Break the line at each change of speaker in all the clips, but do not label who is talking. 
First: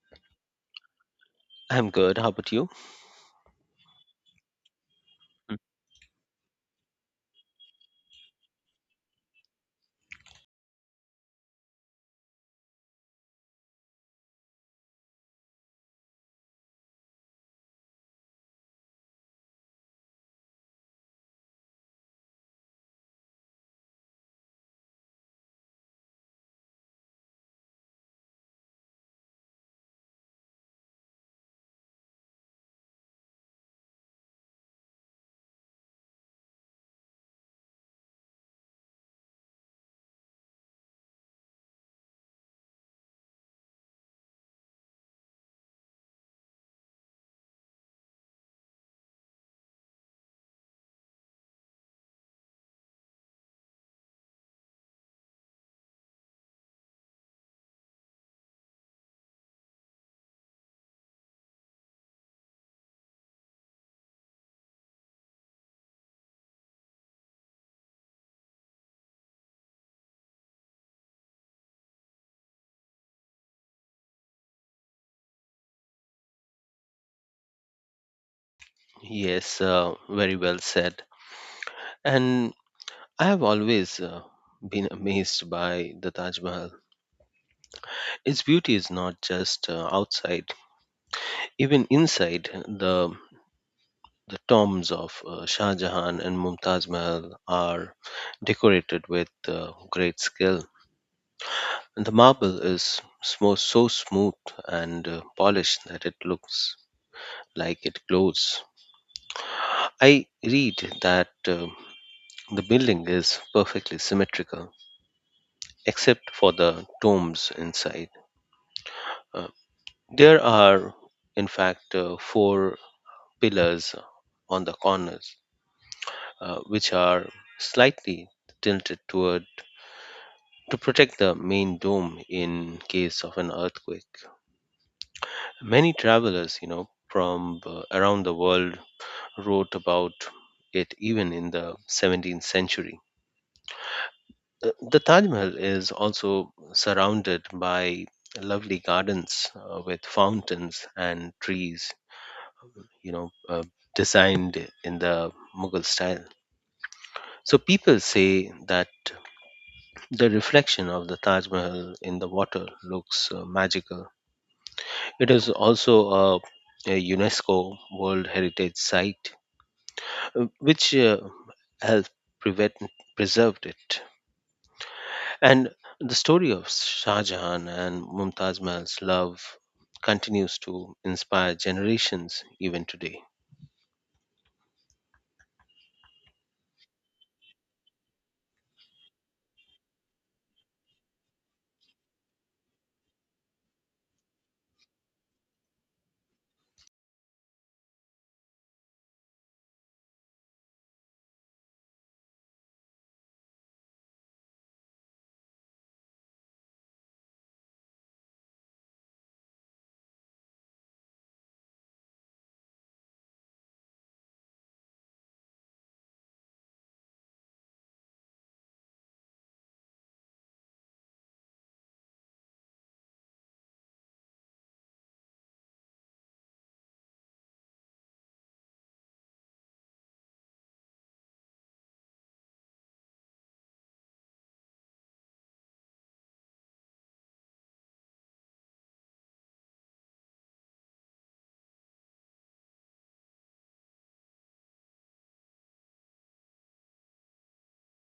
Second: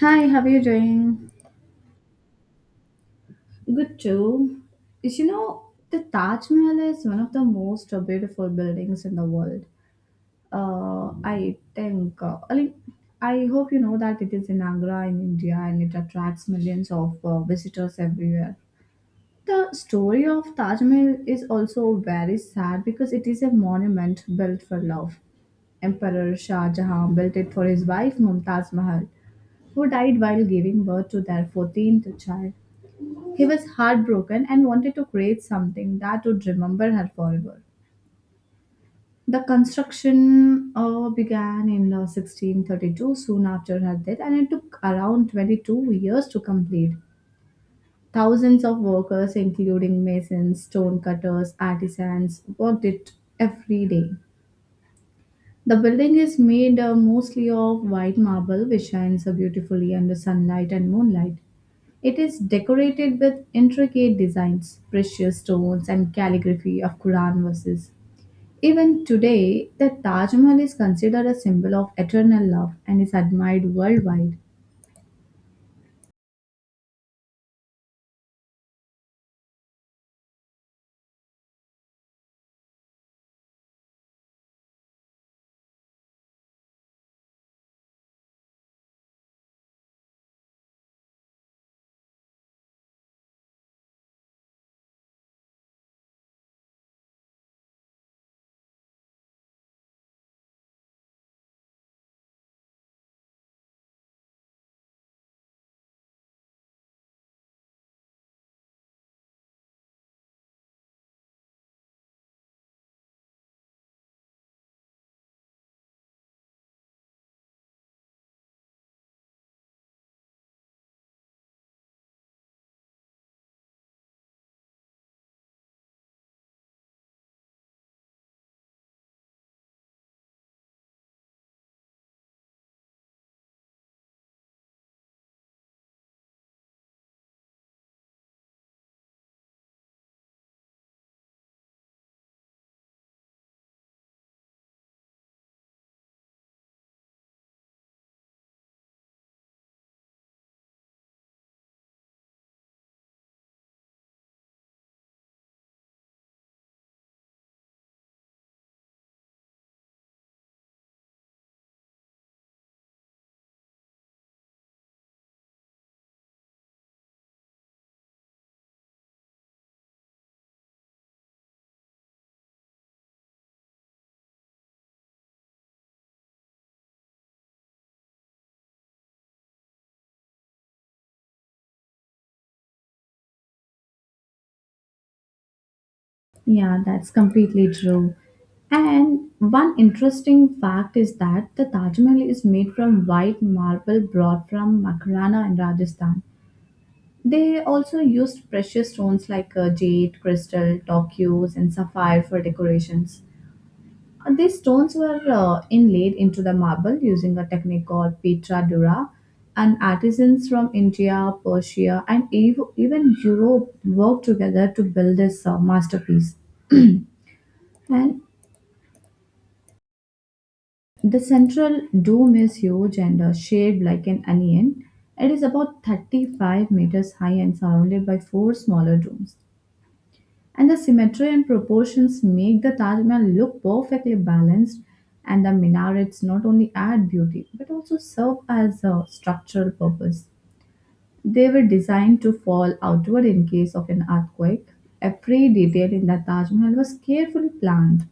Hi, how are you doing?
I'm good. How about you?
Good too. Is You
Mm.
know, the Taj Mahal is one of the most beautiful buildings in the world. I think, I mean, I hope you know that it is in Agra in India and it attracts millions of visitors everywhere. The story of Taj Mahal is also very sad because it is a monument built for love. Emperor Shah Jahan built it for his wife Mumtaz Mahal, who died while giving birth to their 14th child. He was heartbroken and wanted to create something that would remember her forever. The construction began in 1632, soon after her death, and it took around 22 years to complete. Thousands of workers, including masons, stonecutters, artisans, worked it every day. The building is made mostly of white marble, which shines beautifully under sunlight and moonlight. It is decorated with intricate designs, precious stones, and calligraphy of Quran verses. Even today, the Taj Mahal is considered a symbol of eternal love and is admired worldwide.
Yes, very well said. And I have always been amazed by the Taj Mahal. Its beauty is not just outside, even inside. The the tombs of Shah Jahan and Mumtaz Mahal are decorated with great skill. And the marble is so, so smooth and polished that it looks like it glows. I read that. The building is perfectly symmetrical, except for the tombs inside. Uh, there are, in fact, four pillars on the corners, which are slightly tilted toward to protect the main dome in case of an earthquake. Many travelers, you know, from around the world wrote about it even in the 17th century. The Taj Mahal is also surrounded by lovely gardens with fountains and trees, you know, designed in the Mughal style. So people say that the reflection of the Taj Mahal in the water looks magical. It is also a, a UNESCO World Heritage Site, which has prevent, preserved it. And the story of Shah Jahan and Mumtaz Mahal's love continues to inspire generations even today.
Yeah, that's completely true. And one interesting fact is that the Taj Mahal is made from white marble brought from Makarana in Rajasthan. They also used precious stones like jade, crystal, turquoise, and sapphire for decorations. And these stones were inlaid into the marble using a technique called Petra Dura, and artisans from India, Persia, and even Europe worked together to build this masterpiece. And the central dome is huge and shaped like an onion. It is about 35 meters high and surrounded by four smaller domes. And the symmetry and proportions make the Taj Mahal look perfectly balanced, and the minarets not only add beauty but also serve as a structural purpose. They were designed to fall outward in case of an earthquake. Every detail in the Taj Mahal was carefully planned.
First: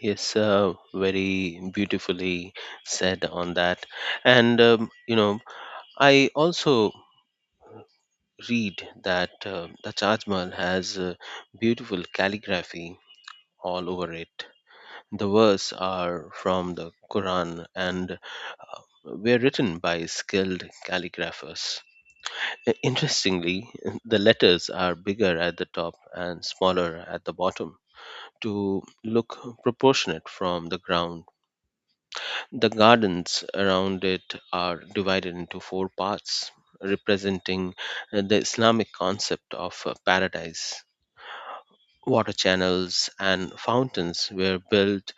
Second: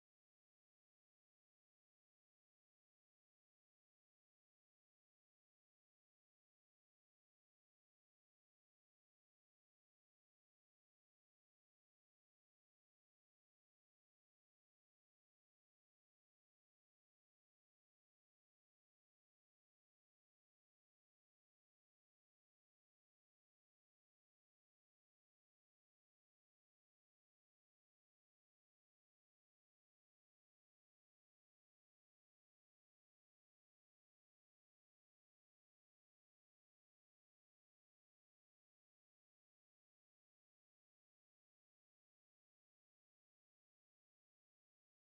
Yes, very beautifully said on that. And, you know, I also read that the Taj Mahal has beautiful calligraphy all over it. The verses are from the Quran and were written by skilled calligraphers. Interestingly, the letters are bigger at the top and smaller at the bottom to look proportionate from the ground. The gardens around it are divided into four parts, representing the Islamic concept of paradise. Water channels and fountains were built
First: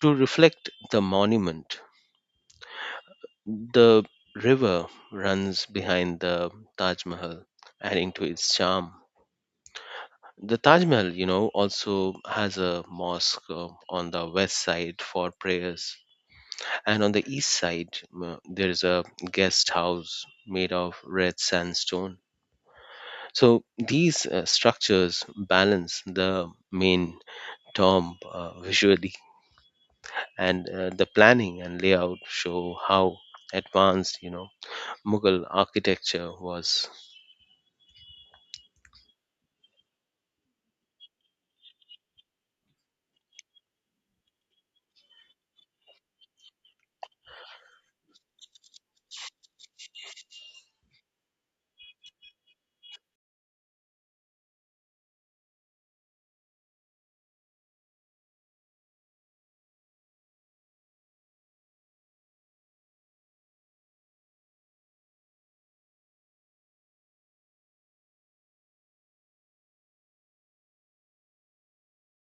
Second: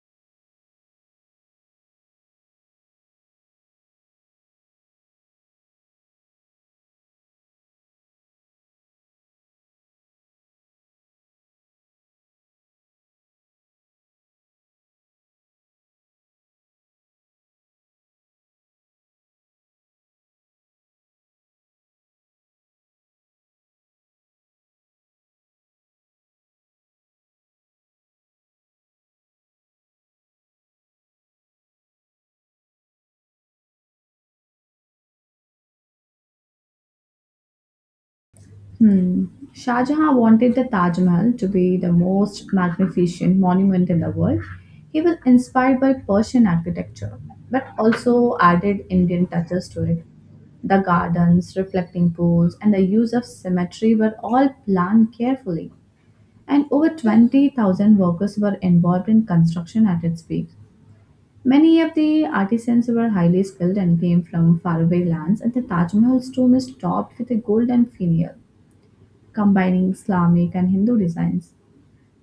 to reflect the monument. The river runs behind the Taj Mahal, adding to its charm. The Taj Mahal, you know, also has a mosque on the west side for prayers. And on the east side, there is a guest house made of red sandstone. So these structures balance the main tomb visually, and the planning and layout show how advanced, you know, Mughal architecture was.
Hmm. Shah Jahan wanted the Taj Mahal to be the most magnificent monument in the world. He was inspired by Persian architecture, but also added Indian touches to it. The gardens, reflecting pools, and the use of symmetry were all planned carefully. And over 20,000 workers were involved in construction at its peak. Many of the artisans were highly skilled and came from faraway lands, and the Taj Mahal's tomb is topped with a golden finial combining Islamic and Hindu designs.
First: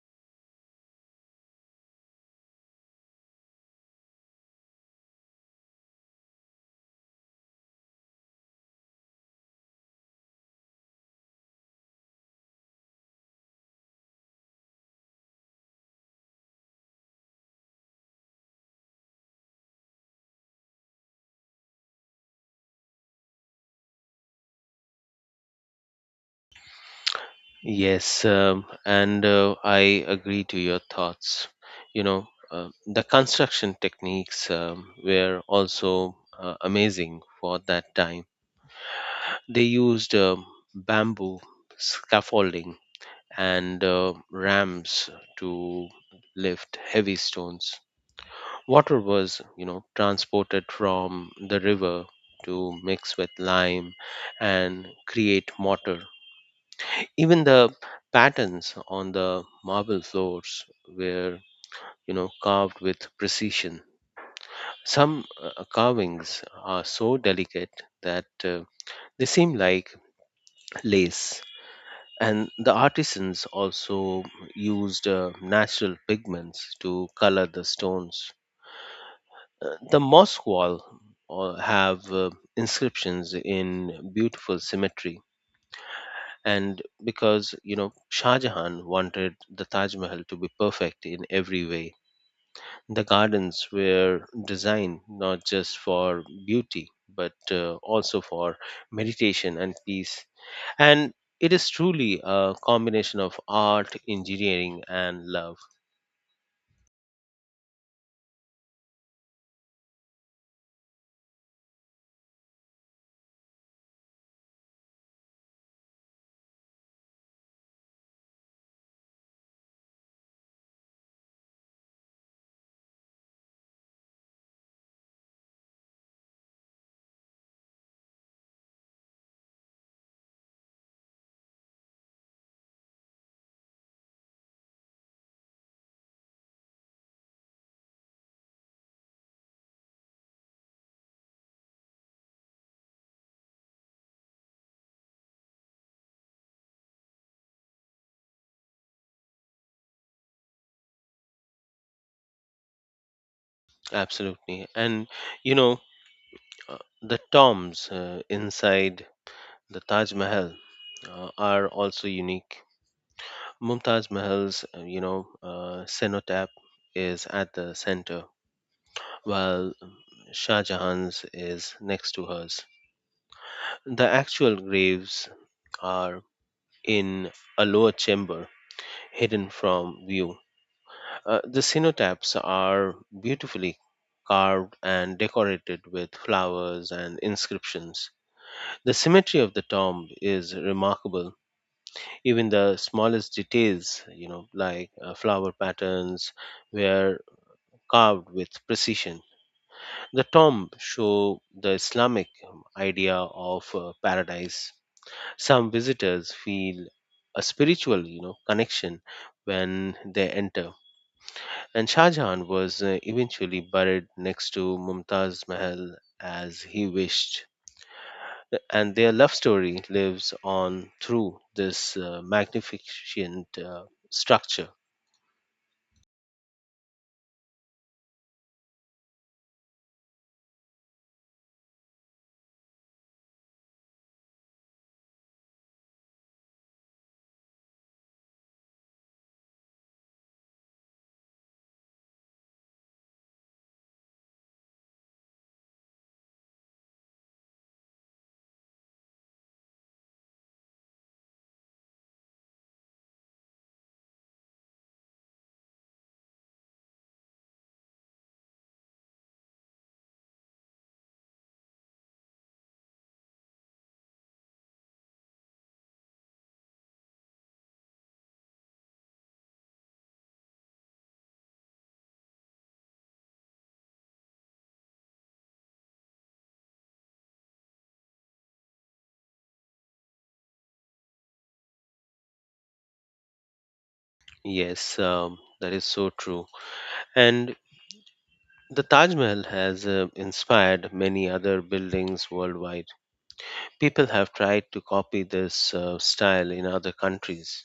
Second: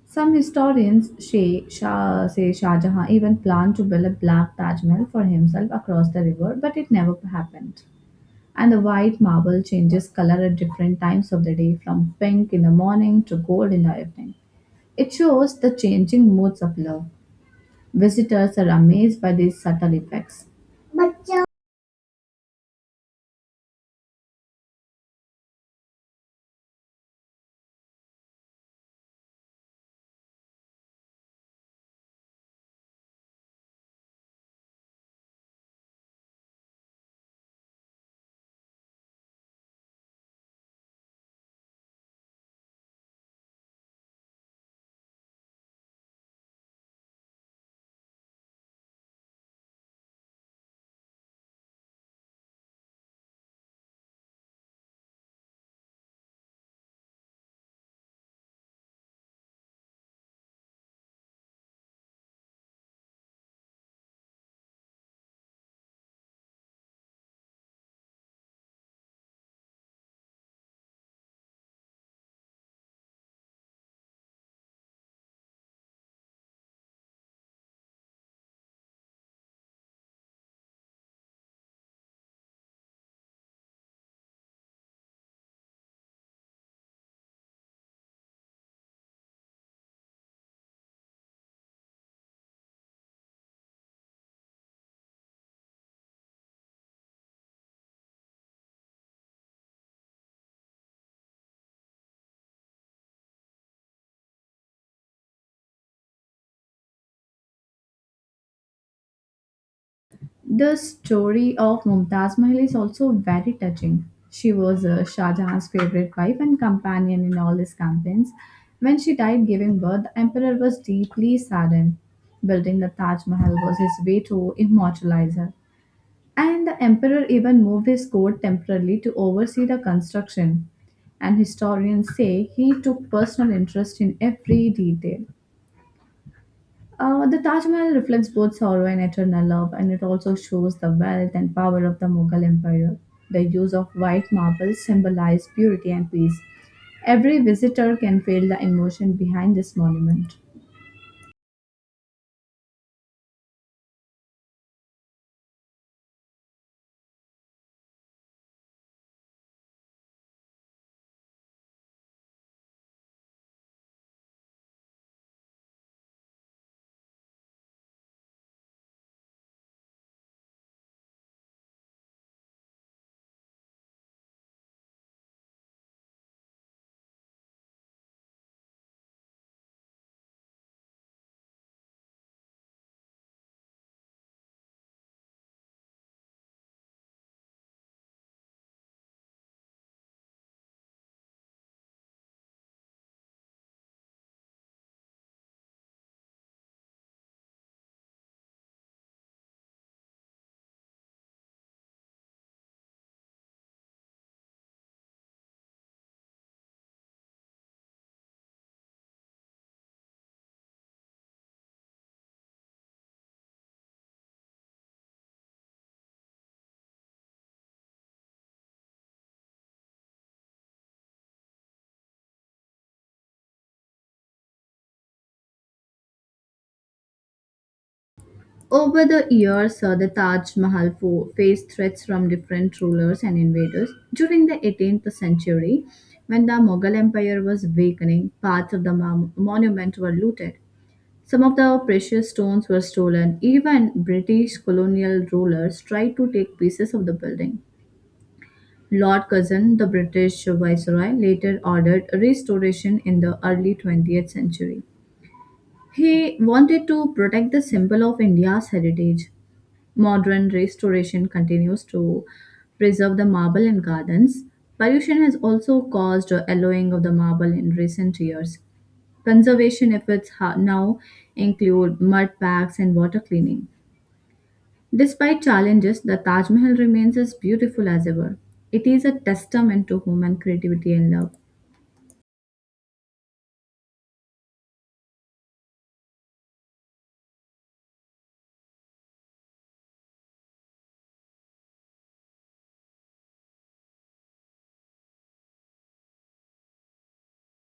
Some historians say Shah Jahan even planned to build a black Taj Mahal for himself across the river, but it never happened. And the white marble changes color at different times of the day, from pink in the morning to gold in the evening. It shows the changing moods of love. Visitors are amazed by these subtle effects.
Yes, and I agree to your thoughts. You know, the construction techniques were also amazing for that time. They used bamboo scaffolding and rams to lift heavy stones. Water was, you know, transported from the river to mix with lime and create mortar. Even the patterns on the marble floors were, you know, carved with precision. Some carvings are so delicate that they seem like lace. And the artisans also used natural pigments to color the stones. The mosque wall have inscriptions in beautiful symmetry, and because you know Shah Jahan wanted the Taj Mahal to be perfect in every way. The gardens were designed not just for beauty but also for meditation and peace. And it is truly a combination of art, engineering, and love.
The story of Mumtaz Mahal is also very touching. She was Shah Jahan's favorite wife and companion in all his campaigns. When she died giving birth, the emperor was deeply saddened. Building the Taj Mahal was his way to immortalize her. And the emperor even moved his court temporarily to oversee the construction. And historians say he took personal interest in every detail. The Taj Mahal reflects both sorrow and eternal love, and it also shows the wealth and power of the Mughal Empire. The use of white marble symbolizes purity and peace. Every visitor can feel the emotion behind this monument.
Absolutely. And you know, the tombs inside the Taj Mahal are also unique. Mumtaz Mahal's, you know, cenotaph is at the center, while Shah Jahan's is next to hers. The actual graves are in a lower chamber, hidden from view. The cenotaphs are beautifully carved and decorated with flowers and inscriptions. The symmetry of the tomb is remarkable. Even the smallest details, you know, like flower patterns, where carved with precision. The tomb show the Islamic idea of paradise. Some visitors feel a spiritual, you know, connection when they enter. And Shah Jahan was eventually buried next to Mumtaz Mahal as he wished. And their love story lives on through this magnificent structure.
Over the years, the Taj Mahal faced threats from different rulers and invaders. During the 18th century, when the Mughal Empire was weakening, parts of the monument were looted. Some of the precious stones were stolen. Even British colonial rulers tried to take pieces of the building. Lord Curzon, the British viceroy, later ordered restoration in the early 20th century. He wanted to protect the symbol of India's heritage. Modern restoration continues to preserve the marble in gardens. Pollution has also caused a yellowing of the marble in recent years. Conservation efforts now include mud packs and water cleaning. Despite challenges, the Taj Mahal remains as beautiful as ever. It is a testament to human creativity and love.
Yes, that is so true. And the Taj Mahal has inspired many other buildings worldwide. People have tried to copy this style in other countries.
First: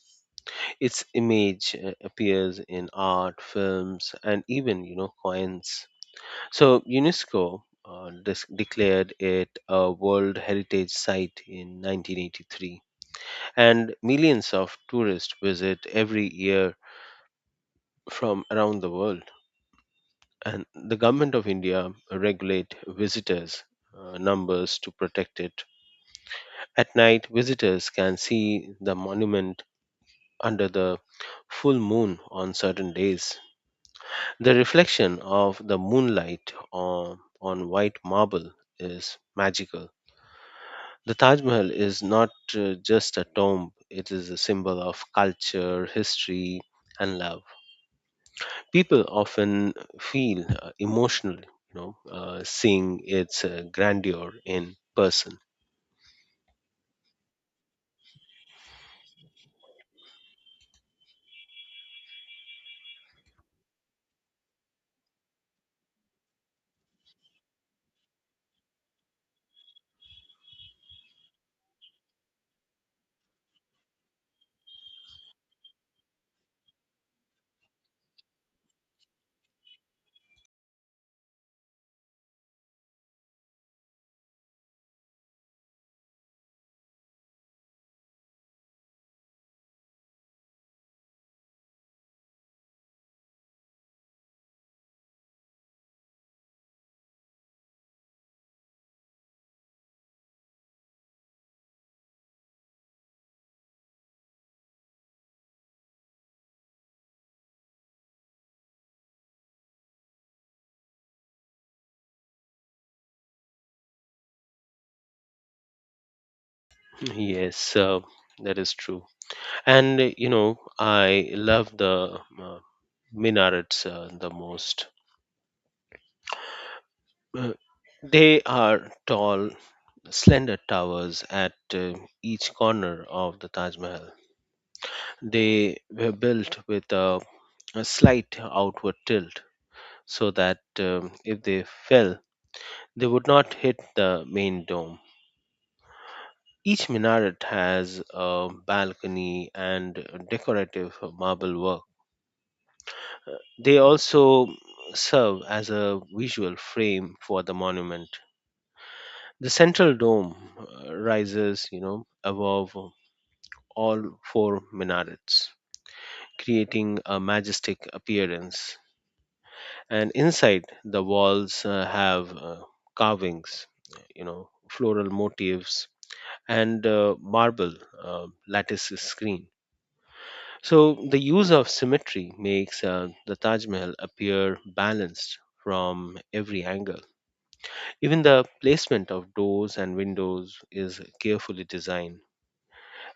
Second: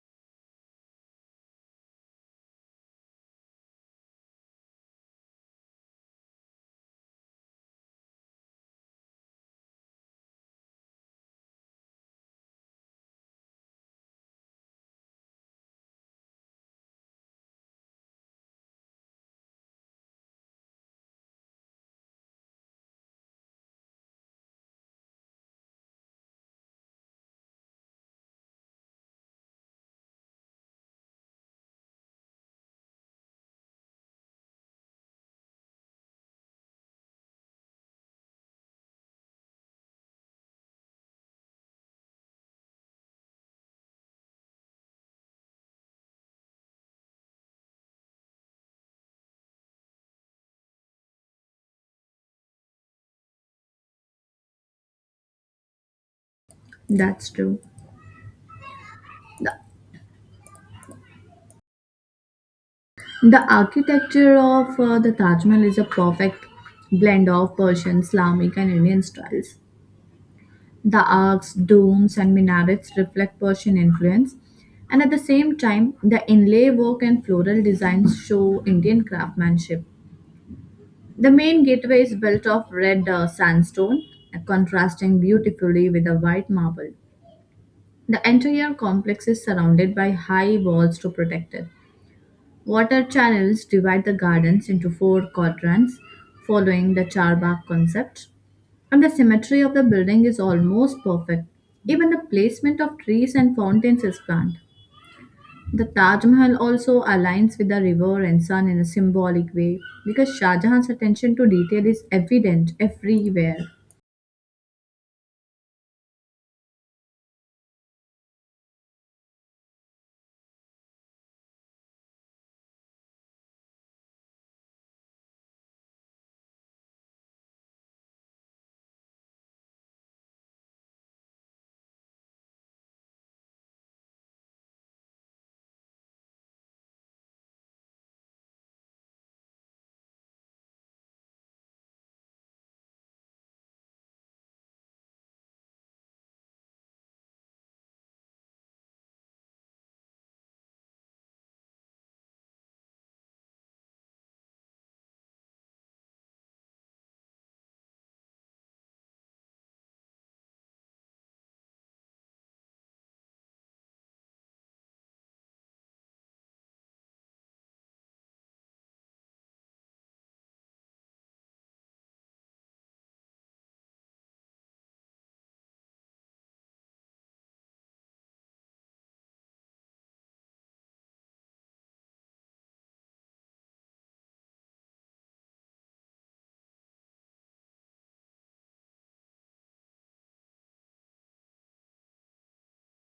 Its image appears in art, films, and even, you know, coins. So UNESCO declared it a World Heritage Site in 1983, and millions of tourists visit every year from around the world, and the government of India regulate visitors numbers to protect it. At night visitors can see the monument under the full moon on certain days. The reflection of the moonlight on white marble is magical. The Taj Mahal is not just a tomb, it is a symbol of culture, history, and love. People often feel emotional, you know, seeing its grandeur in person.
That's true. The architecture of the Taj Mahal is a perfect blend of Persian, Islamic, and Indian styles. The arcs, domes, and minarets reflect Persian influence, and at the same time, the inlay work and floral designs show Indian craftsmanship. The main gateway is built of red sandstone, contrasting beautifully with the white marble. The entire complex is surrounded by high walls to protect it. Water channels divide the gardens into four quadrants, following the charbagh concept. And the symmetry of the building is almost perfect. Even the placement of trees and fountains is planned. The Taj Mahal also aligns with the river and sun in a symbolic way because Shah Jahan's attention to detail is evident everywhere.
Yes, that is true. And you know, I love the uh, minarets the most. Uh, they are tall slender towers at each corner of the Taj Mahal. They were built with a slight outward tilt so that if they fell they would not hit the main dome. Each minaret has a balcony and decorative marble work. They also serve as a visual frame for the monument. The central dome rises, you know, above all four minarets, creating a majestic appearance. And inside, the walls have carvings, you know, floral motifs and marble lattice screen. So the use of symmetry makes the Taj Mahal appear balanced from every angle. Even the placement of doors and windows is carefully designed,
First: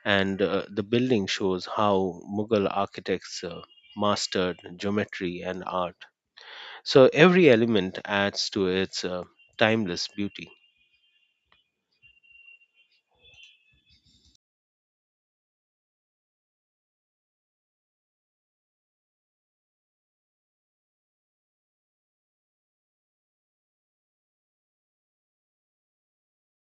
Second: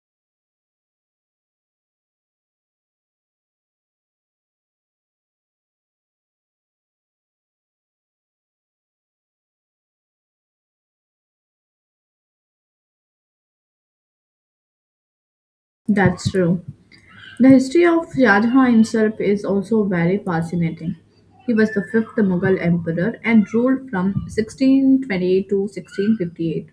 and the building shows how Mughal architects mastered geometry and art. So every element adds to its timeless beauty.
That's true. The history of Shah Jahan himself is also very fascinating. He was the fifth Mughal emperor and ruled from 1628 to 1658.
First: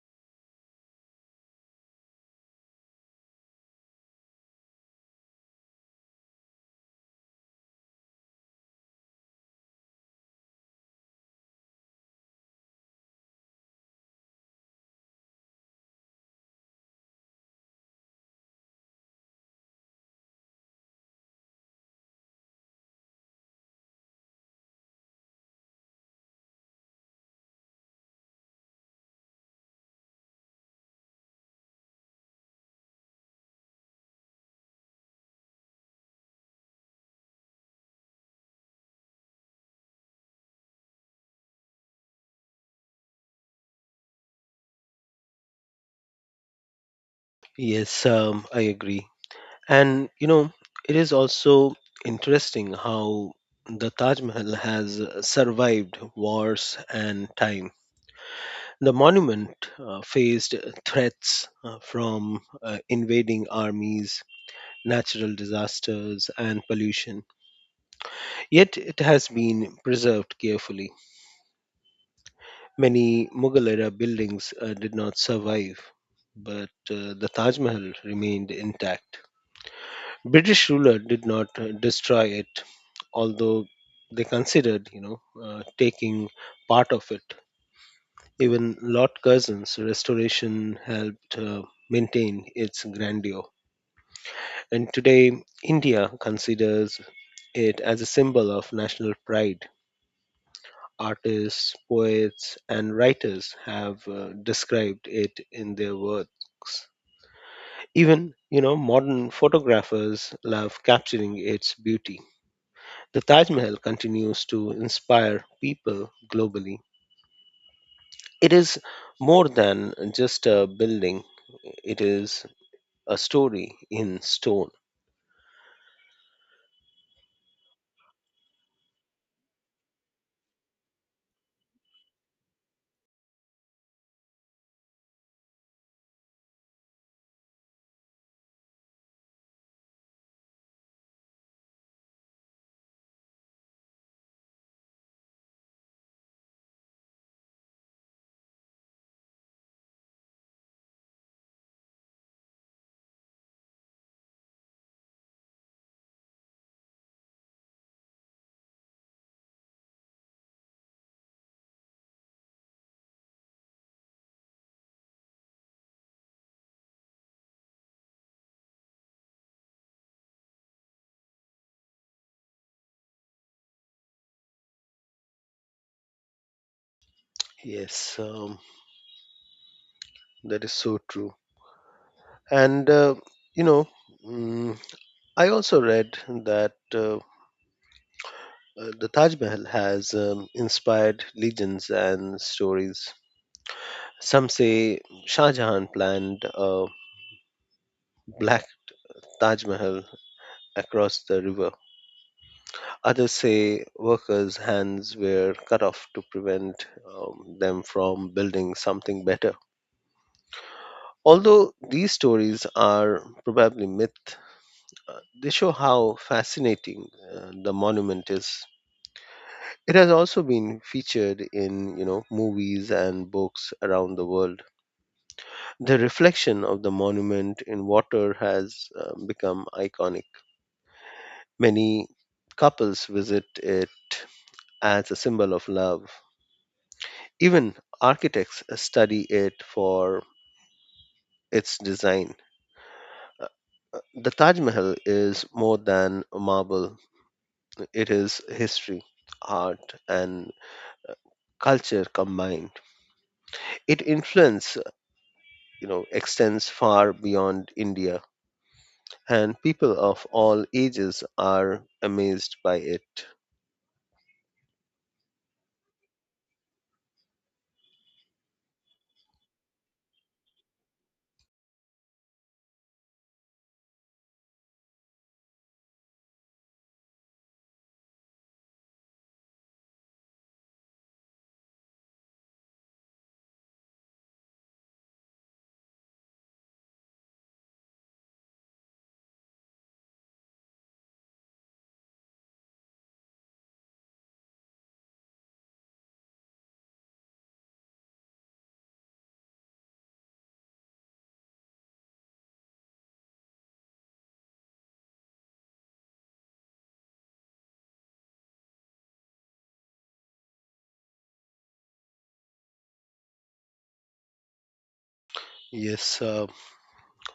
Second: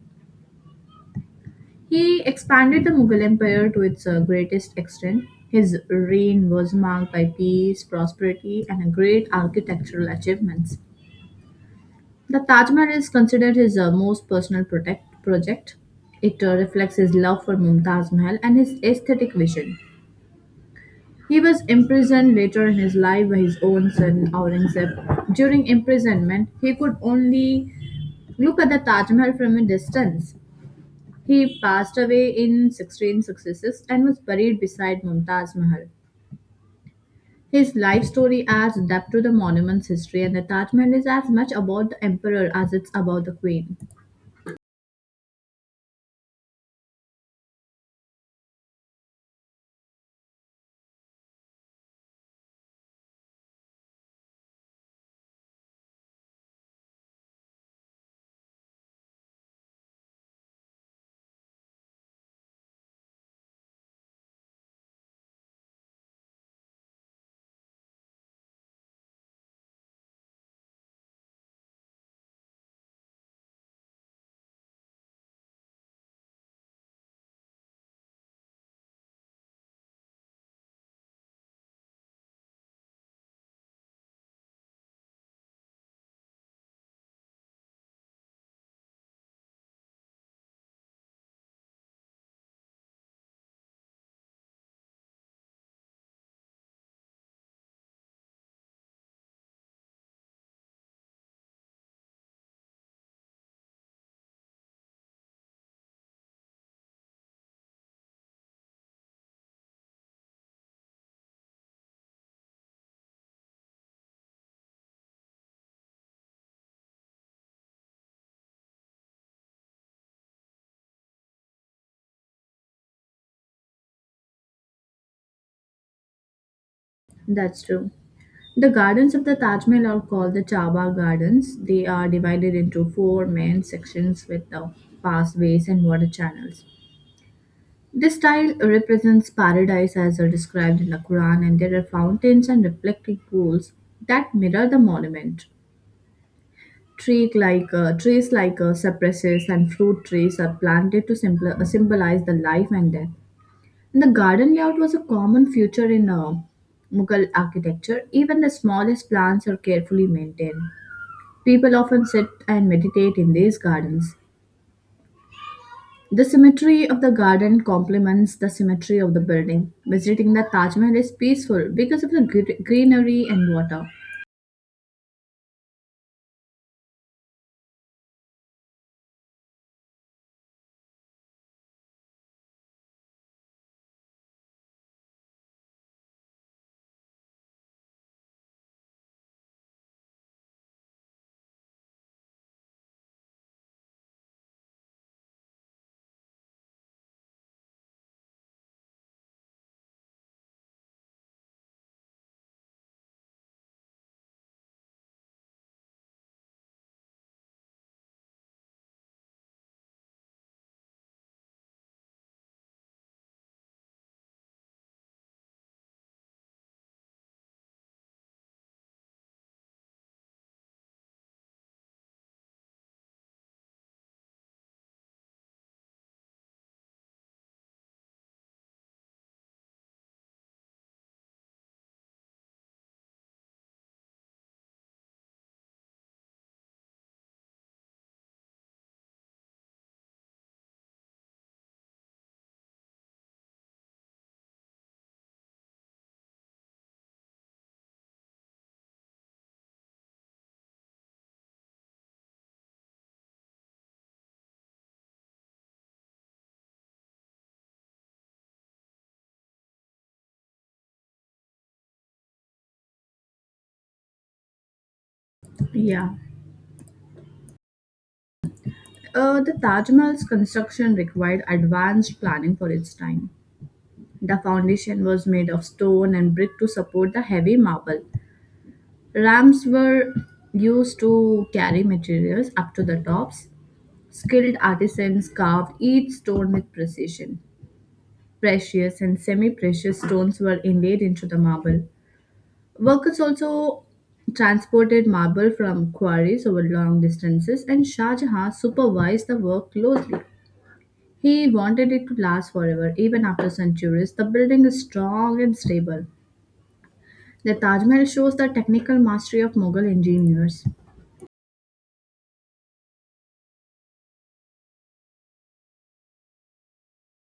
He expanded the Mughal empire to its greatest extent. His reign was marked by peace, prosperity, and great architectural achievements. The Taj Mahal is considered his most personal project. It reflects his love for Mumtaz Mahal and his aesthetic vision. He was imprisoned later in his life by his own son Aurangzeb. During imprisonment, he could only look at the Taj Mahal from a distance. He passed away in 1666 and was buried beside Mumtaz Mahal. His life story adds depth to the monument's history, and the Taj Mahal is as much about the emperor as it's about the queen.
Yes, I agree. And you know, it is also interesting how the Taj Mahal has survived wars and time. The monument faced threats from invading armies, natural disasters, and pollution. Yet it has been preserved carefully. Many Mughal era buildings did not survive, but the Taj Mahal remained intact. British ruler did not destroy it, although they considered, you know, taking part of it. Even Lord Curzon's restoration helped maintain its grandeur, and today India considers it as a symbol of national pride. Artists, poets, and writers have described it in their works. Even, you know, modern photographers love capturing its beauty. The Taj Mahal continues to inspire people globally. It is more than just a building, it is a story in stone.
That's true. The gardens of the Taj Mahal are called the Chaba Gardens. They are divided into four main sections with the pathways and water channels. This style represents paradise as are described in the Quran, and there are fountains and reflecting pools that mirror the monument. Tree like, trees like cypresses and fruit trees are planted to symbolize the life and death. And the garden layout was a common feature in Mughal architecture. Even the smallest plants are carefully maintained. People often sit and meditate in these gardens. The symmetry of the garden complements the symmetry of the building. Visiting the Taj Mahal is peaceful because of the greenery and water.
Yes, that is so true. And, you know, mm, I also read that the Taj Mahal has inspired legends and stories. Some say Shah Jahan planned a black Taj Mahal across the river. Others say workers' hands were cut off to prevent them from building something better. Although these stories are probably myth, they show how fascinating the monument is. It has also been featured in, you know, movies and books around the world. The reflection of the monument in water has become iconic. Many couples visit it as a symbol of love. Even architects study it for its design. Uh, The Taj Mahal is more than a marble, it is history, art, and culture combined. It influence, you know, extends far beyond India, and people of all ages are amazed by it.
Yeah. The Taj Mahal's construction required advanced planning for its time. The foundation was made of stone and brick to support the heavy marble. Ramps were used to carry materials up to the tops. Skilled artisans carved each stone with precision. Precious and semi precious stones were inlaid into the marble. Workers also transported marble from quarries over long distances, and Shah Jahan supervised the work closely. He wanted it to last forever, even after centuries. The building is strong and stable. The Taj Mahal shows the technical mastery of Mughal engineers.
Yes,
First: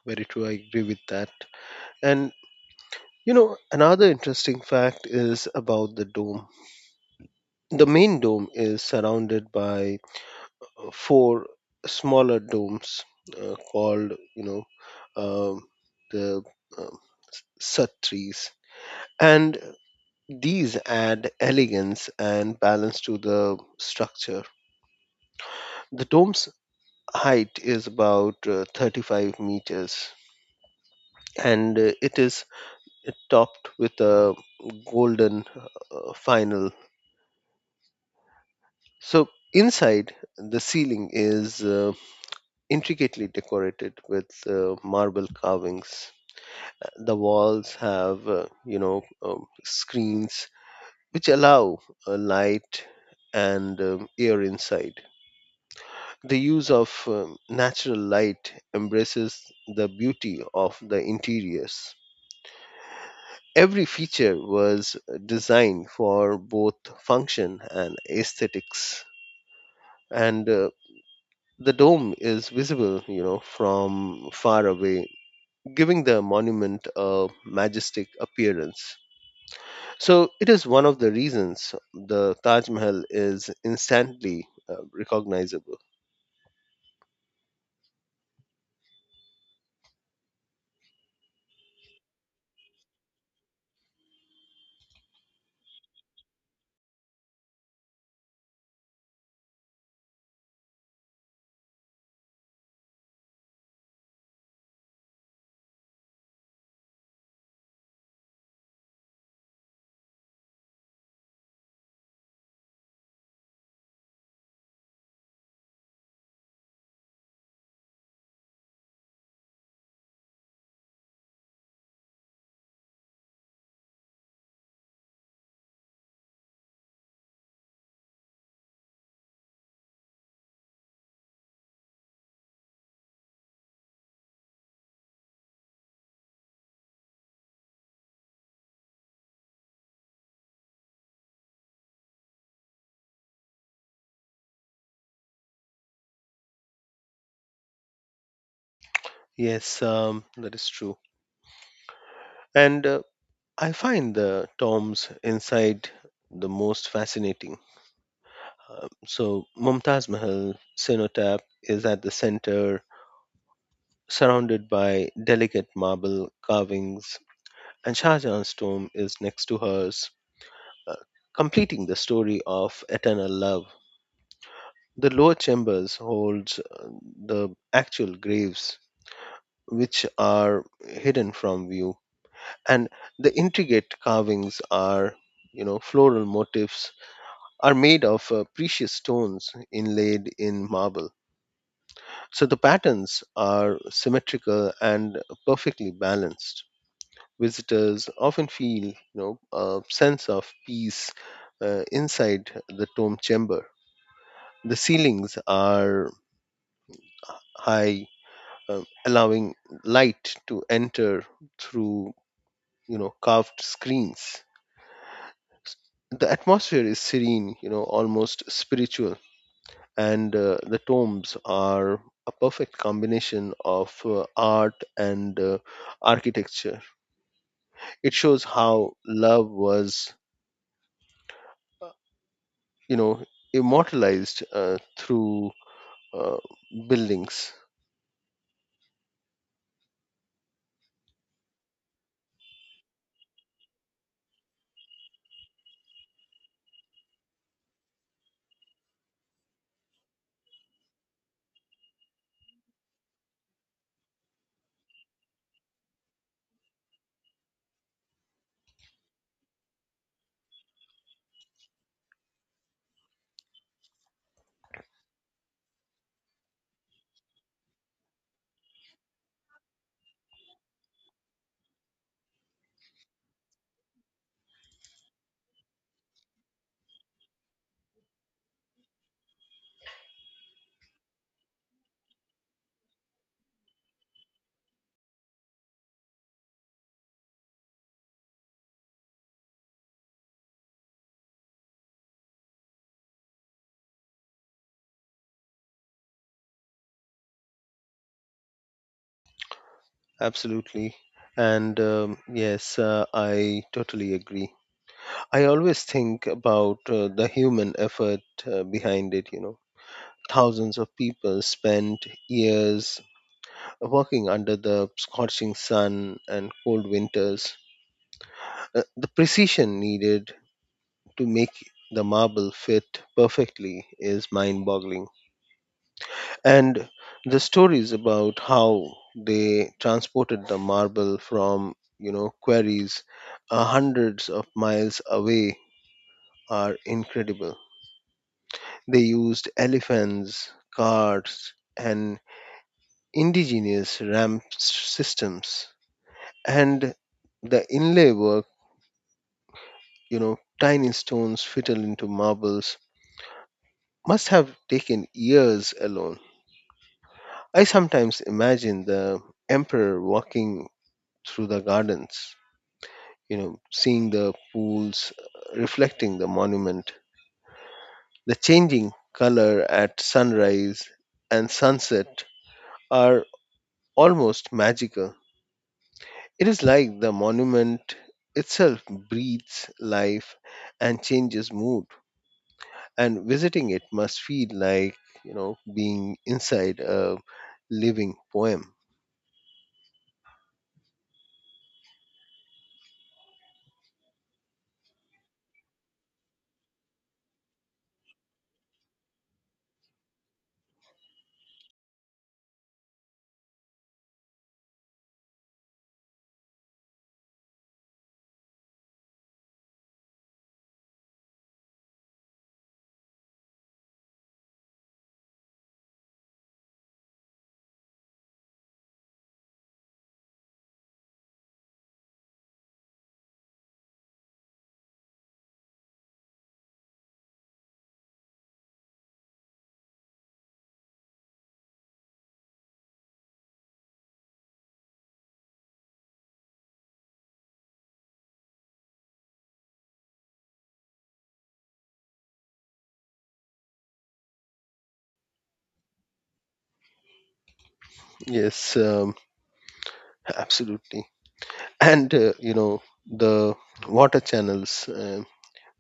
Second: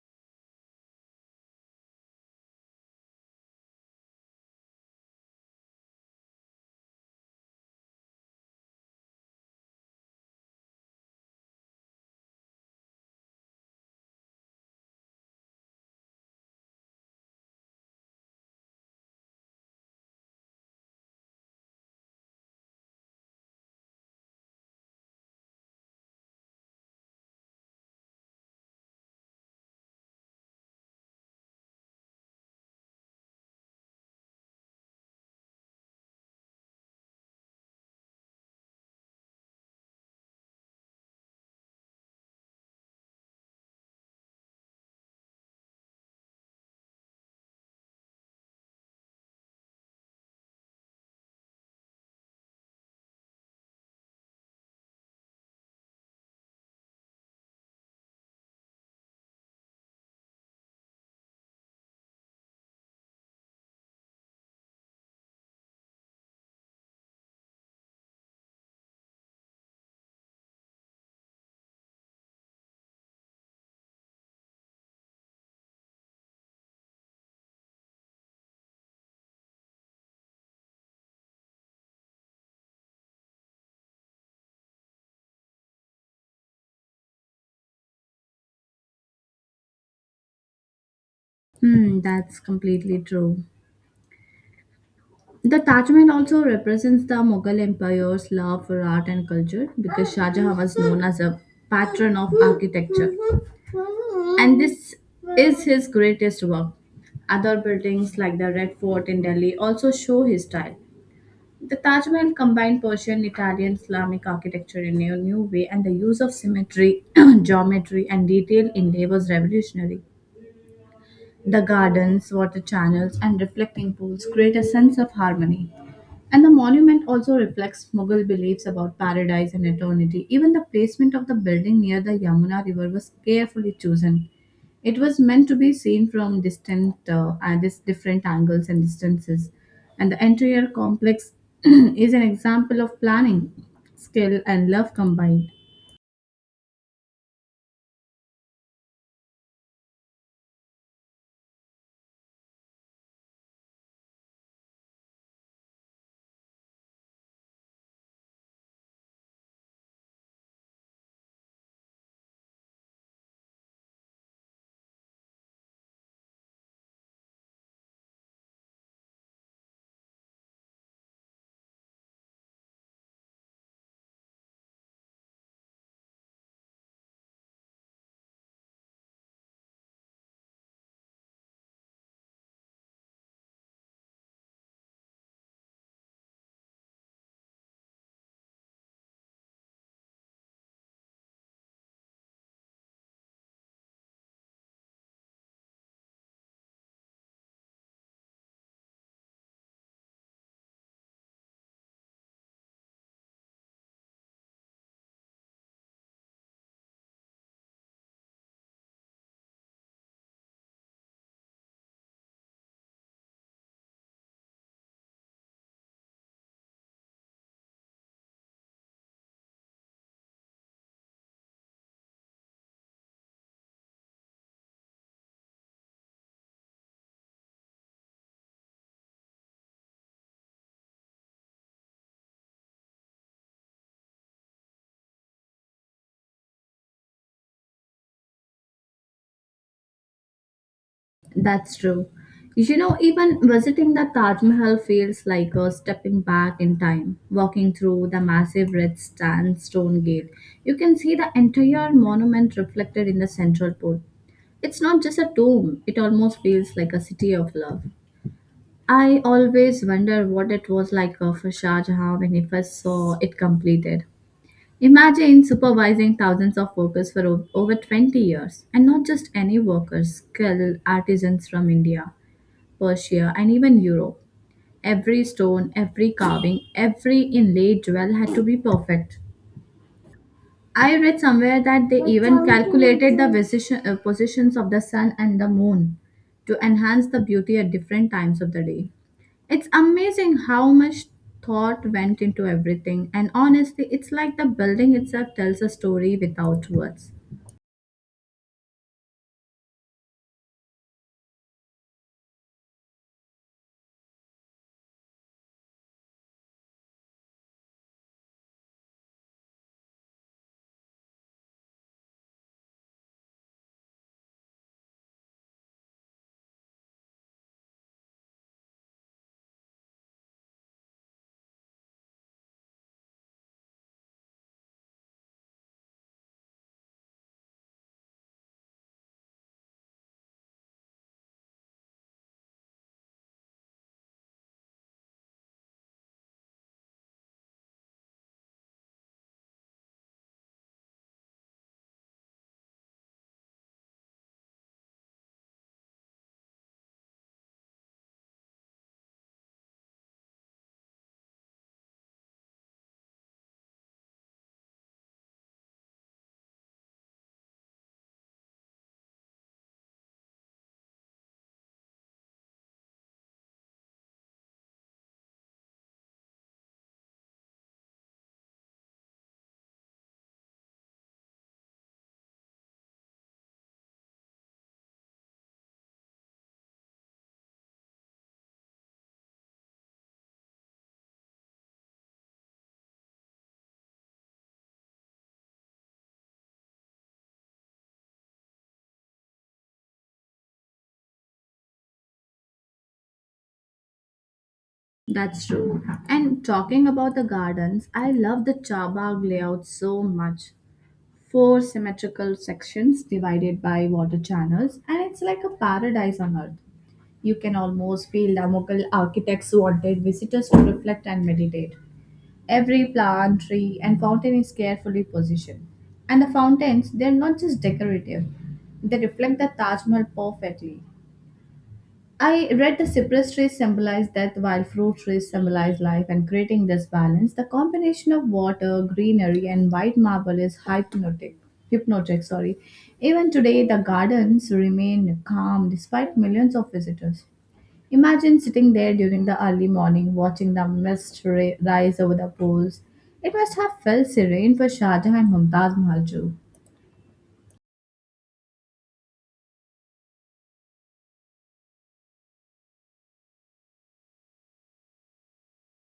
very true. I agree with that. And you know, another interesting fact is about the dome. The main dome is surrounded by four smaller domes called you know um the um, satris, and these add elegance and balance to the structure. The dome's height is about 35 meters, and it is topped with a golden final. So inside the ceiling is intricately decorated with marble carvings. The walls have screens which allow light and air inside. The use of natural light embraces the beauty of the interiors. Every feature was designed for both function and aesthetics, and the dome is visible, you know, from far away, giving the monument a majestic appearance. So it is one of the reasons the Taj Mahal is instantly recognizable.
Hmm, that's completely true. The Taj Mahal also represents the Mughal Empire's love for art and culture because Shah Jahan was known as a patron of architecture, and this is his greatest work. Other buildings like the Red Fort in Delhi also show his style. The Taj Mahal combined Persian, Italian, Islamic architecture in a new way, and the use of symmetry, geometry, and detail inlay was revolutionary. The gardens, water channels, and reflecting pools create a sense of harmony. And the monument also reflects Mughal beliefs about paradise and eternity. Even the placement of the building near the Yamuna River was carefully chosen. It was meant to be seen at this different angles and distances. And the entire complex is an example of planning, skill, and love combined.
Yes, that is true. And I find the tombs inside the most fascinating. So Mumtaz Mahal cenotaph is at the center, surrounded by delicate marble carvings, and Shah Jahan's tomb is next to hers, uh, completing the story of eternal love. The lower chambers holds the actual graves which are hidden from view, and the intricate carvings are, you know, floral motifs, are made of precious stones inlaid in marble. So the patterns are symmetrical and perfectly balanced. Visitors often feel, you know, a sense of peace inside the tomb chamber. The ceilings are high, allowing light to enter through, you know, carved screens. The atmosphere is serene, you know, almost spiritual, and the tombs are a perfect combination of art and architecture. It shows how love was, uh, you know, immortalized through uh, buildings.
That's true. You know, even visiting the Taj Mahal feels like a stepping back in time. Walking through the massive red sandstone gate, you can see the entire monument reflected in the central port. It's not just a tomb, it almost feels like a city of love. I always wonder what it was like for Shah Jahan when he first saw it completed. Imagine supervising thousands of workers for over 20 years, and not just any workers, skilled artisans from India. Persia, and even Europe. Every stone, every carving, every inlaid jewel had to be perfect. I read somewhere that they even calculated the positions of the sun and the moon to enhance the beauty at different times of the day. It's amazing how much thought went into everything, and honestly, it's like the building itself tells a story without words.
Absolutely. And yes, I totally agree. I always think about the human effort behind it, you know. Thousands of people spent years working under the scorching sun and cold winters. The precision needed to make the marble fit perfectly is mind boggling. And the stories about how they transported the marble from, you know, quarries hundreds of miles away are incredible. They used elephants, carts, and indigenous ramp systems. And the inlay work, you know, tiny stones fitted into marbles, must have taken years alone. I sometimes imagine the emperor walking through the gardens, you know, seeing the pools reflecting the monument. The changing color at sunrise and sunset are almost magical. It is like the monument itself breathes life and changes mood, and visiting it must feel like being inside a living poem.
That's true. And talking about the gardens, I love the Chabag layout so much. Four symmetrical sections divided by water channels, and it's like a paradise on earth. You can almost feel the local architects wanted visitors to reflect and meditate. Every plant, tree, and fountain is carefully positioned. And the fountains, they're not just decorative, they reflect the Taj Mahal perfectly. I read the cypress trees symbolize death while fruit trees symbolize life and creating this balance. The combination of water, greenery and white marble is hypnotic. Hypnotic, sorry. Even today the gardens remain calm despite millions of visitors. Imagine sitting there during the early morning watching the rise over the pools. It must have felt serene for Shah Jahan and Mumtaz Mahal too.
Yes, absolutely. And you know, the water channels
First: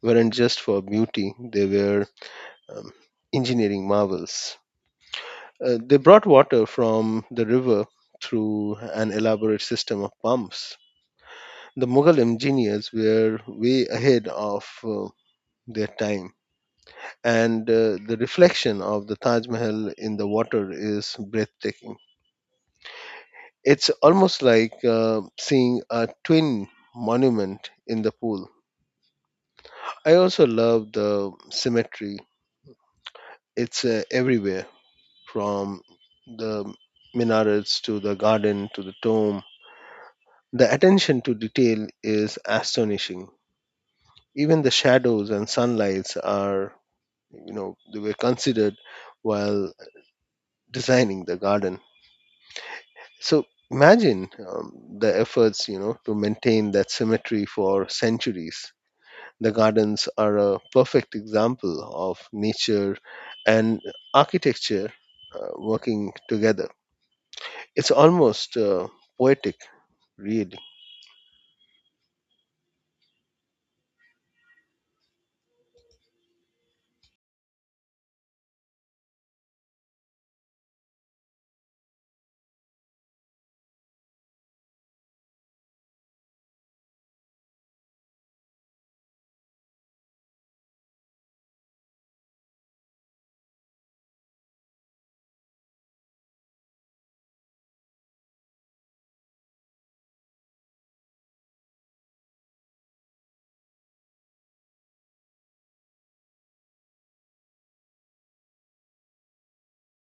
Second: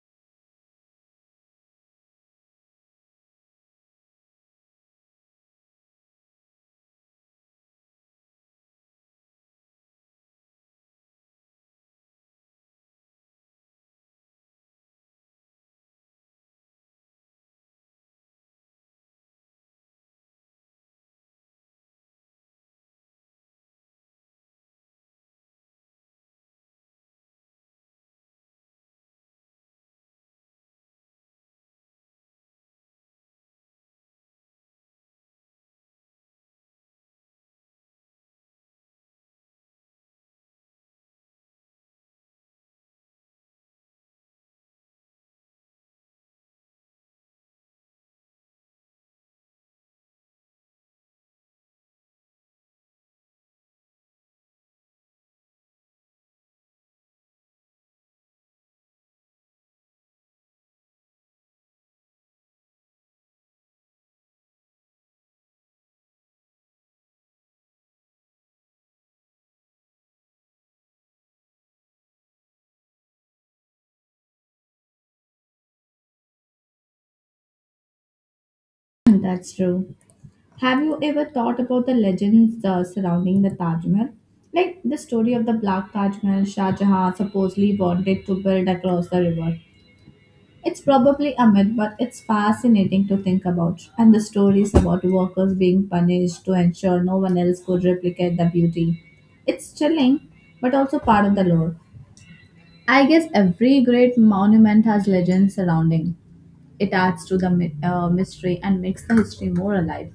weren't just for beauty; they were um, engineering marvels. They brought water from the river through an elaborate system of pumps. The Mughal engineers were way ahead of their time, and the reflection of the Taj Mahal in the water is breathtaking. It's almost like seeing a twin monument in the pool. I also love the symmetry, it's everywhere from the minarets to the garden to the tomb. The attention to detail is astonishing. Even the shadows and sunlights are, you know, they were considered while designing the garden. So imagine the efforts, you know, to maintain that symmetry for centuries. The gardens are a perfect example of nature and architecture working together. It's almost poetic, really.
That's true. Have you ever thought about the legends surrounding the Taj Mahal? Like the story of the Black Taj Mahal Shah Jahan supposedly wanted to build across the river. It's probably a myth, but it's fascinating to think about. And the stories about workers being punished to ensure no one else could replicate the beauty. It's chilling, but also part of the lore. I guess every great monument has legends surrounding. It adds to the mystery and makes the history more alive.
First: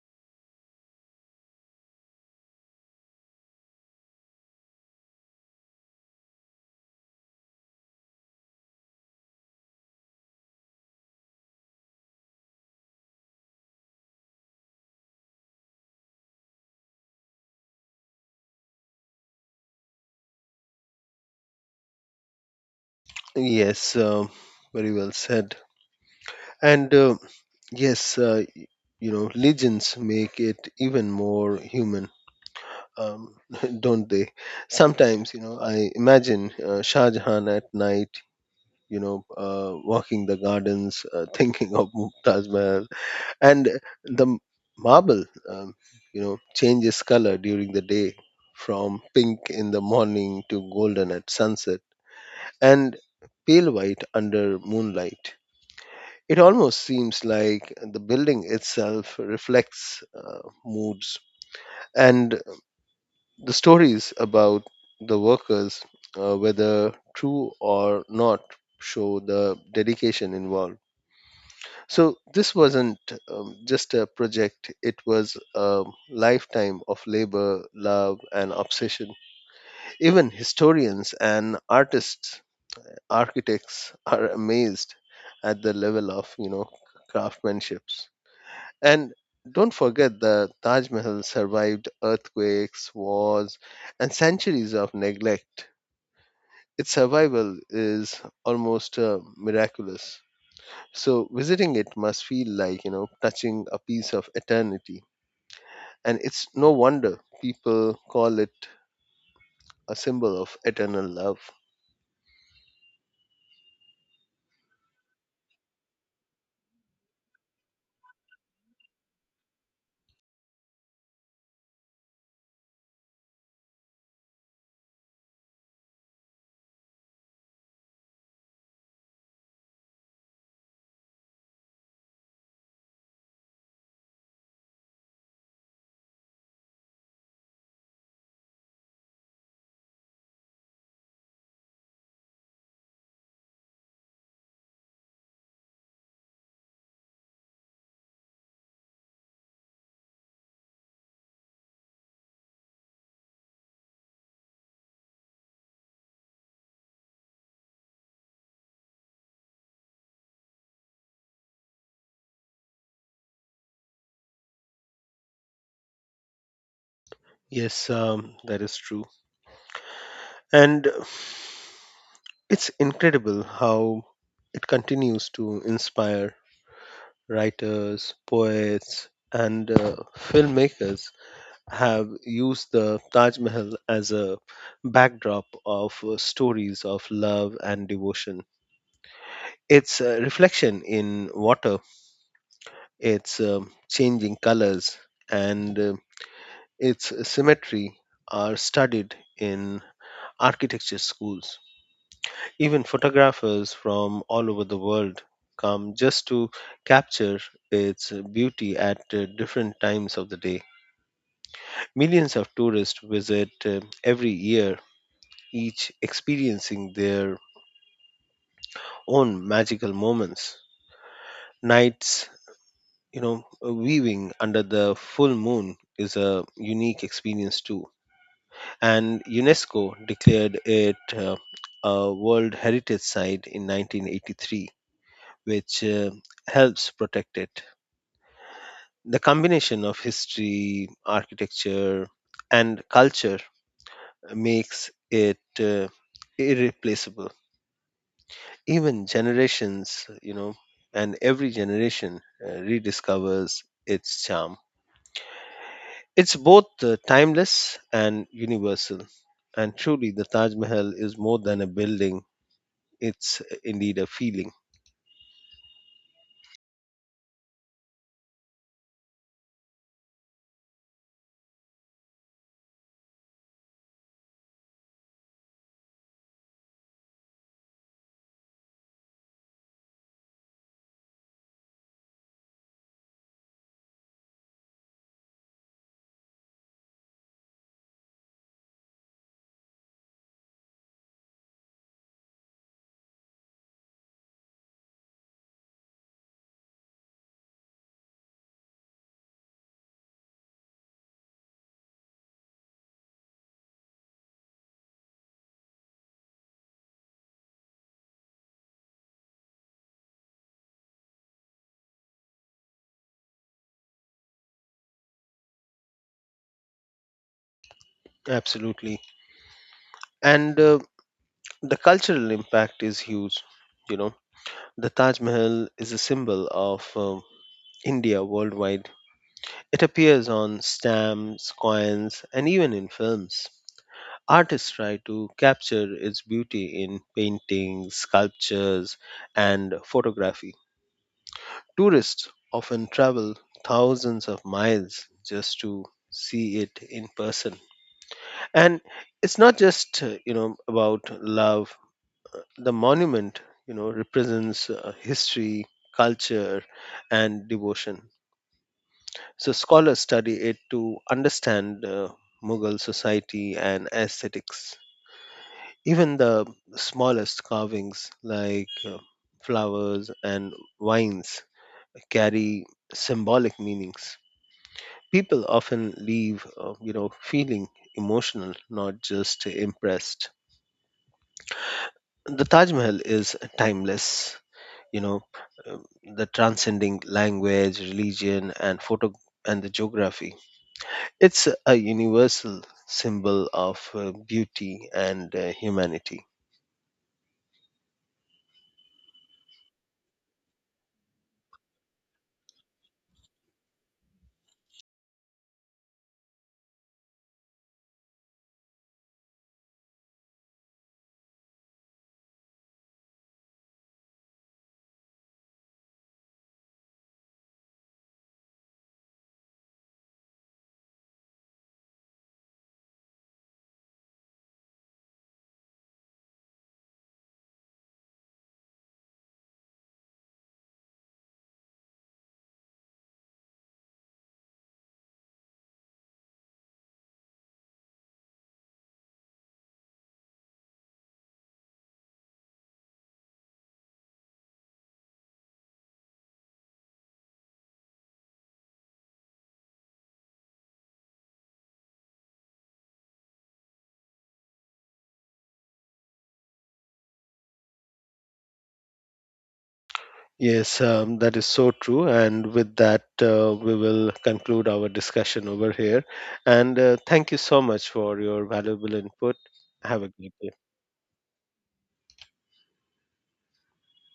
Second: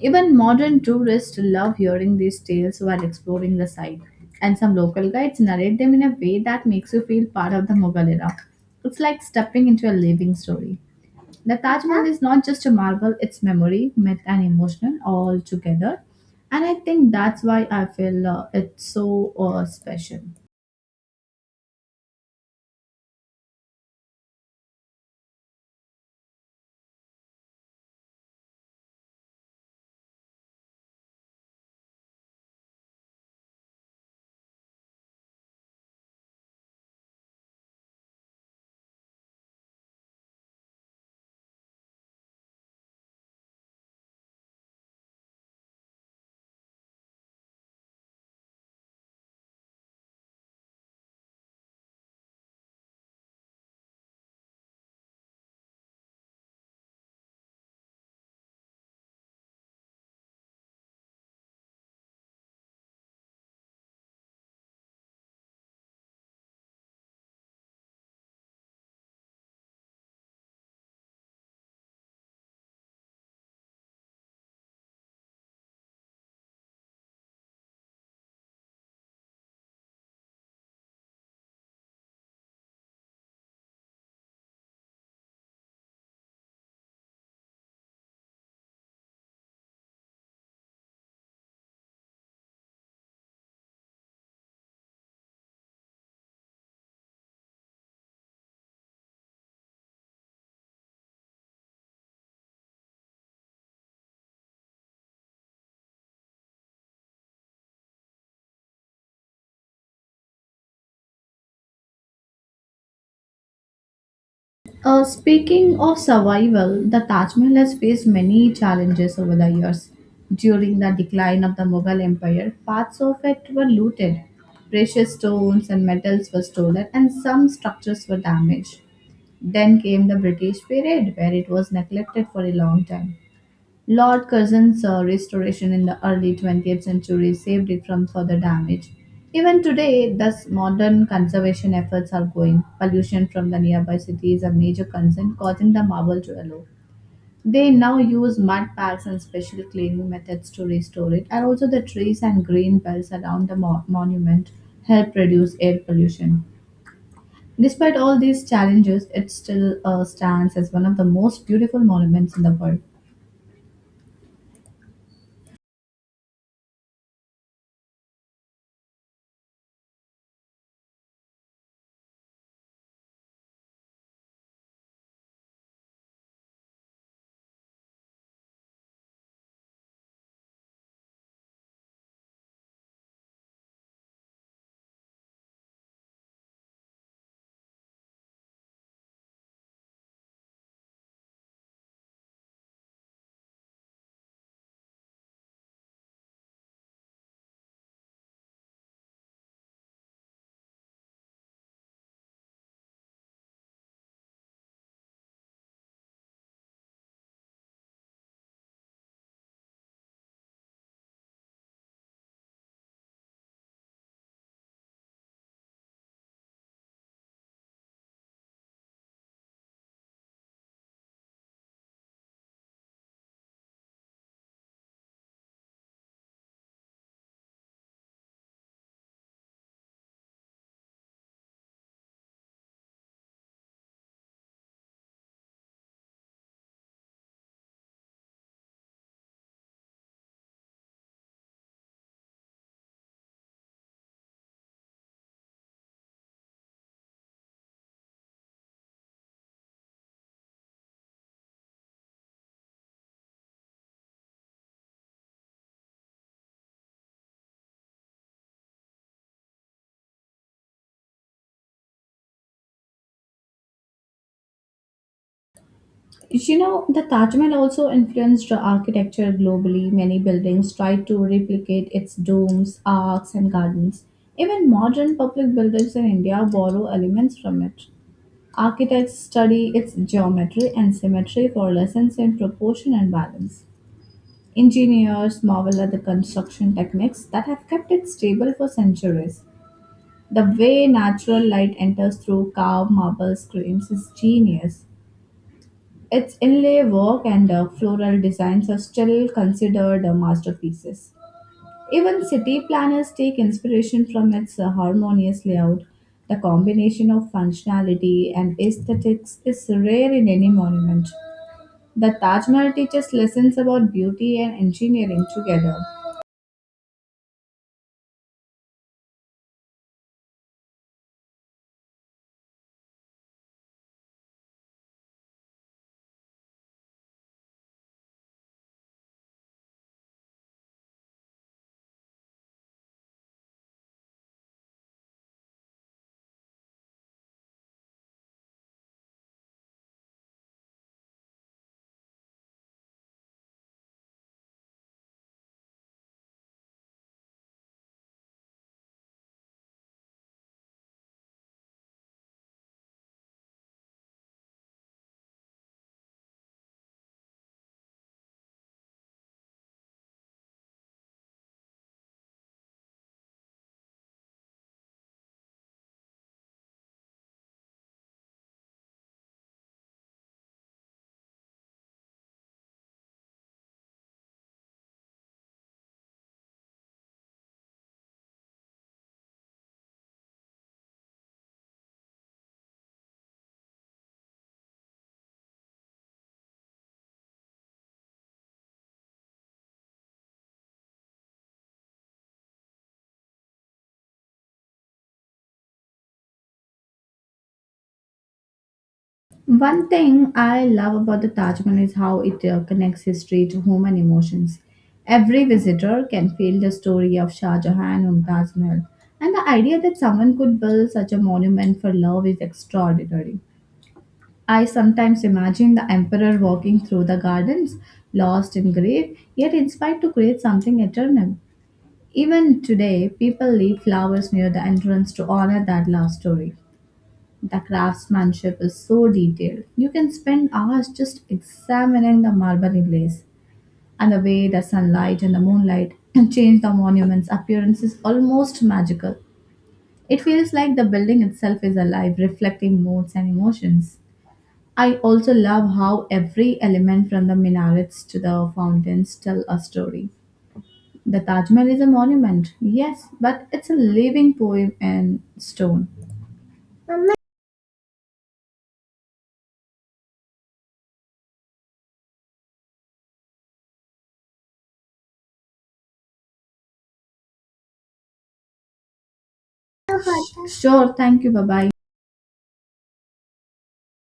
Even modern tourists love hearing these tales while exploring the site, and some local guides narrate them in a way that makes you feel part of the Mughal era. It's like stepping into a living story. The Taj Mahal is not just a marvel, it's memory, myth, and emotional all together. And I think that's why I feel it's so special.
Yes, um, very well said. And yes, you know, legends make it even more human, um, don't they? Sometimes, you know, I imagine Shah Jahan at night, you know, walking the gardens, thinking of Mumtaz Mahal, and the m- marble, you know, changes color during the day from pink in the morning to golden at sunset and pale white under moonlight. It almost seems like the building itself reflects moods. And the stories about the workers, whether true or not, show the dedication involved. So this wasn't just a project, it was a lifetime of labor, love, and obsession. Even historians and artists, architects are amazed at the level of, you know, craftsmanship. And don't forget, the Taj Mahal survived earthquakes, wars, and centuries of neglect. Its survival is almost miraculous. So visiting it must feel like, you know, touching a piece of eternity. And it's no wonder people call it a symbol of eternal love.
Speaking of survival, the Taj Mahal has faced many challenges over the years. During the decline of the Mughal Empire, parts of it were looted, precious stones and metals were stolen, and some structures were damaged. Then came the British period, where it was neglected for a long time. Lord Curzon's restoration in the early 20th century saved it from further damage. Even today, thus modern conservation efforts are going. Pollution from the nearby city is a major concern, causing the marble to yellow. They now use mud packs and special cleaning methods to restore it, and also the trees and green belts around the monument help reduce air pollution. Despite all these challenges, it still stands as one of the most beautiful monuments in the world.
Yes, that is true. And it's incredible how it continues to inspire writers, poets, and filmmakers have used the Taj Mahal as a backdrop of stories of love and devotion. Its reflection in water, its changing colors, and its symmetry are studied in architecture schools. Even photographers from all over the world come just to capture its beauty at different times of the day. Millions of tourists visit every year, each experiencing their own magical moments. Nights, you know, weaving under the full moon is a unique experience too. And UNESCO declared it a World Heritage Site in 1983, which helps protect it. The combination of history, architecture, and culture makes it irreplaceable. Even generations, you know, and every generation rediscovers its charm. It's both timeless and universal. And truly, the Taj Mahal is more than a building, it's indeed a feeling.
You know, the Taj Mahal also influenced the architecture globally. Many buildings tried to replicate its domes, arcs, and gardens. Even modern public buildings in India borrow elements from it. Architects study its geometry and symmetry for lessons in proportion and balance. Engineers marvel at the construction techniques that have kept it stable for centuries. The way natural light enters through carved marble screens is genius. Its inlay work and floral designs are still considered masterpieces. Even city planners take inspiration from its harmonious layout. The combination of functionality and aesthetics is rare in any monument. The Taj Mahal teaches lessons about beauty and engineering together.
Absolutely. And the cultural impact is huge. You know, the Taj Mahal is a symbol of India worldwide. It appears on stamps, coins, and even in films. Artists try to capture its beauty in paintings, sculptures, and photography. Tourists often travel thousands of miles just to see it in person. And it's not just, you know, about love. The monument, you know, represents history, culture, and devotion. So scholars study it to understand Mughal society and aesthetics. Even the smallest carvings, like flowers and vines, carry symbolic meanings. People often leave, you know, feeling emotional, not just impressed. The Taj Mahal is timeless. You know, uh, the transcending language, religion, and photo and the geography. It's a universal symbol of beauty and humanity.
One thing I love about the Taj Mahal is how it connects history to human emotions. Every visitor can feel the story of Shah Jahan and Taj Mahal, and the idea that someone could build such a monument for love is extraordinary. I sometimes imagine the emperor walking through the gardens, lost in grief, yet inspired to create something eternal. Even today, people leave flowers near the entrance to honor that love story. The craftsmanship is so detailed. You can spend hours just examining the marble inlays and the way the sunlight and the moonlight change the monument's appearance is almost magical. It feels like the building itself is alive, reflecting moods and emotions. I also love how every element from the minarets to the fountains tell a story. The Taj Mahal is a monument, yes, but it's a living poem in stone.
Yes, that is so true. And with that, we will conclude our discussion over here. And thank you so much for your valuable input. Have a great day.
Sure, thank you. Bye bye.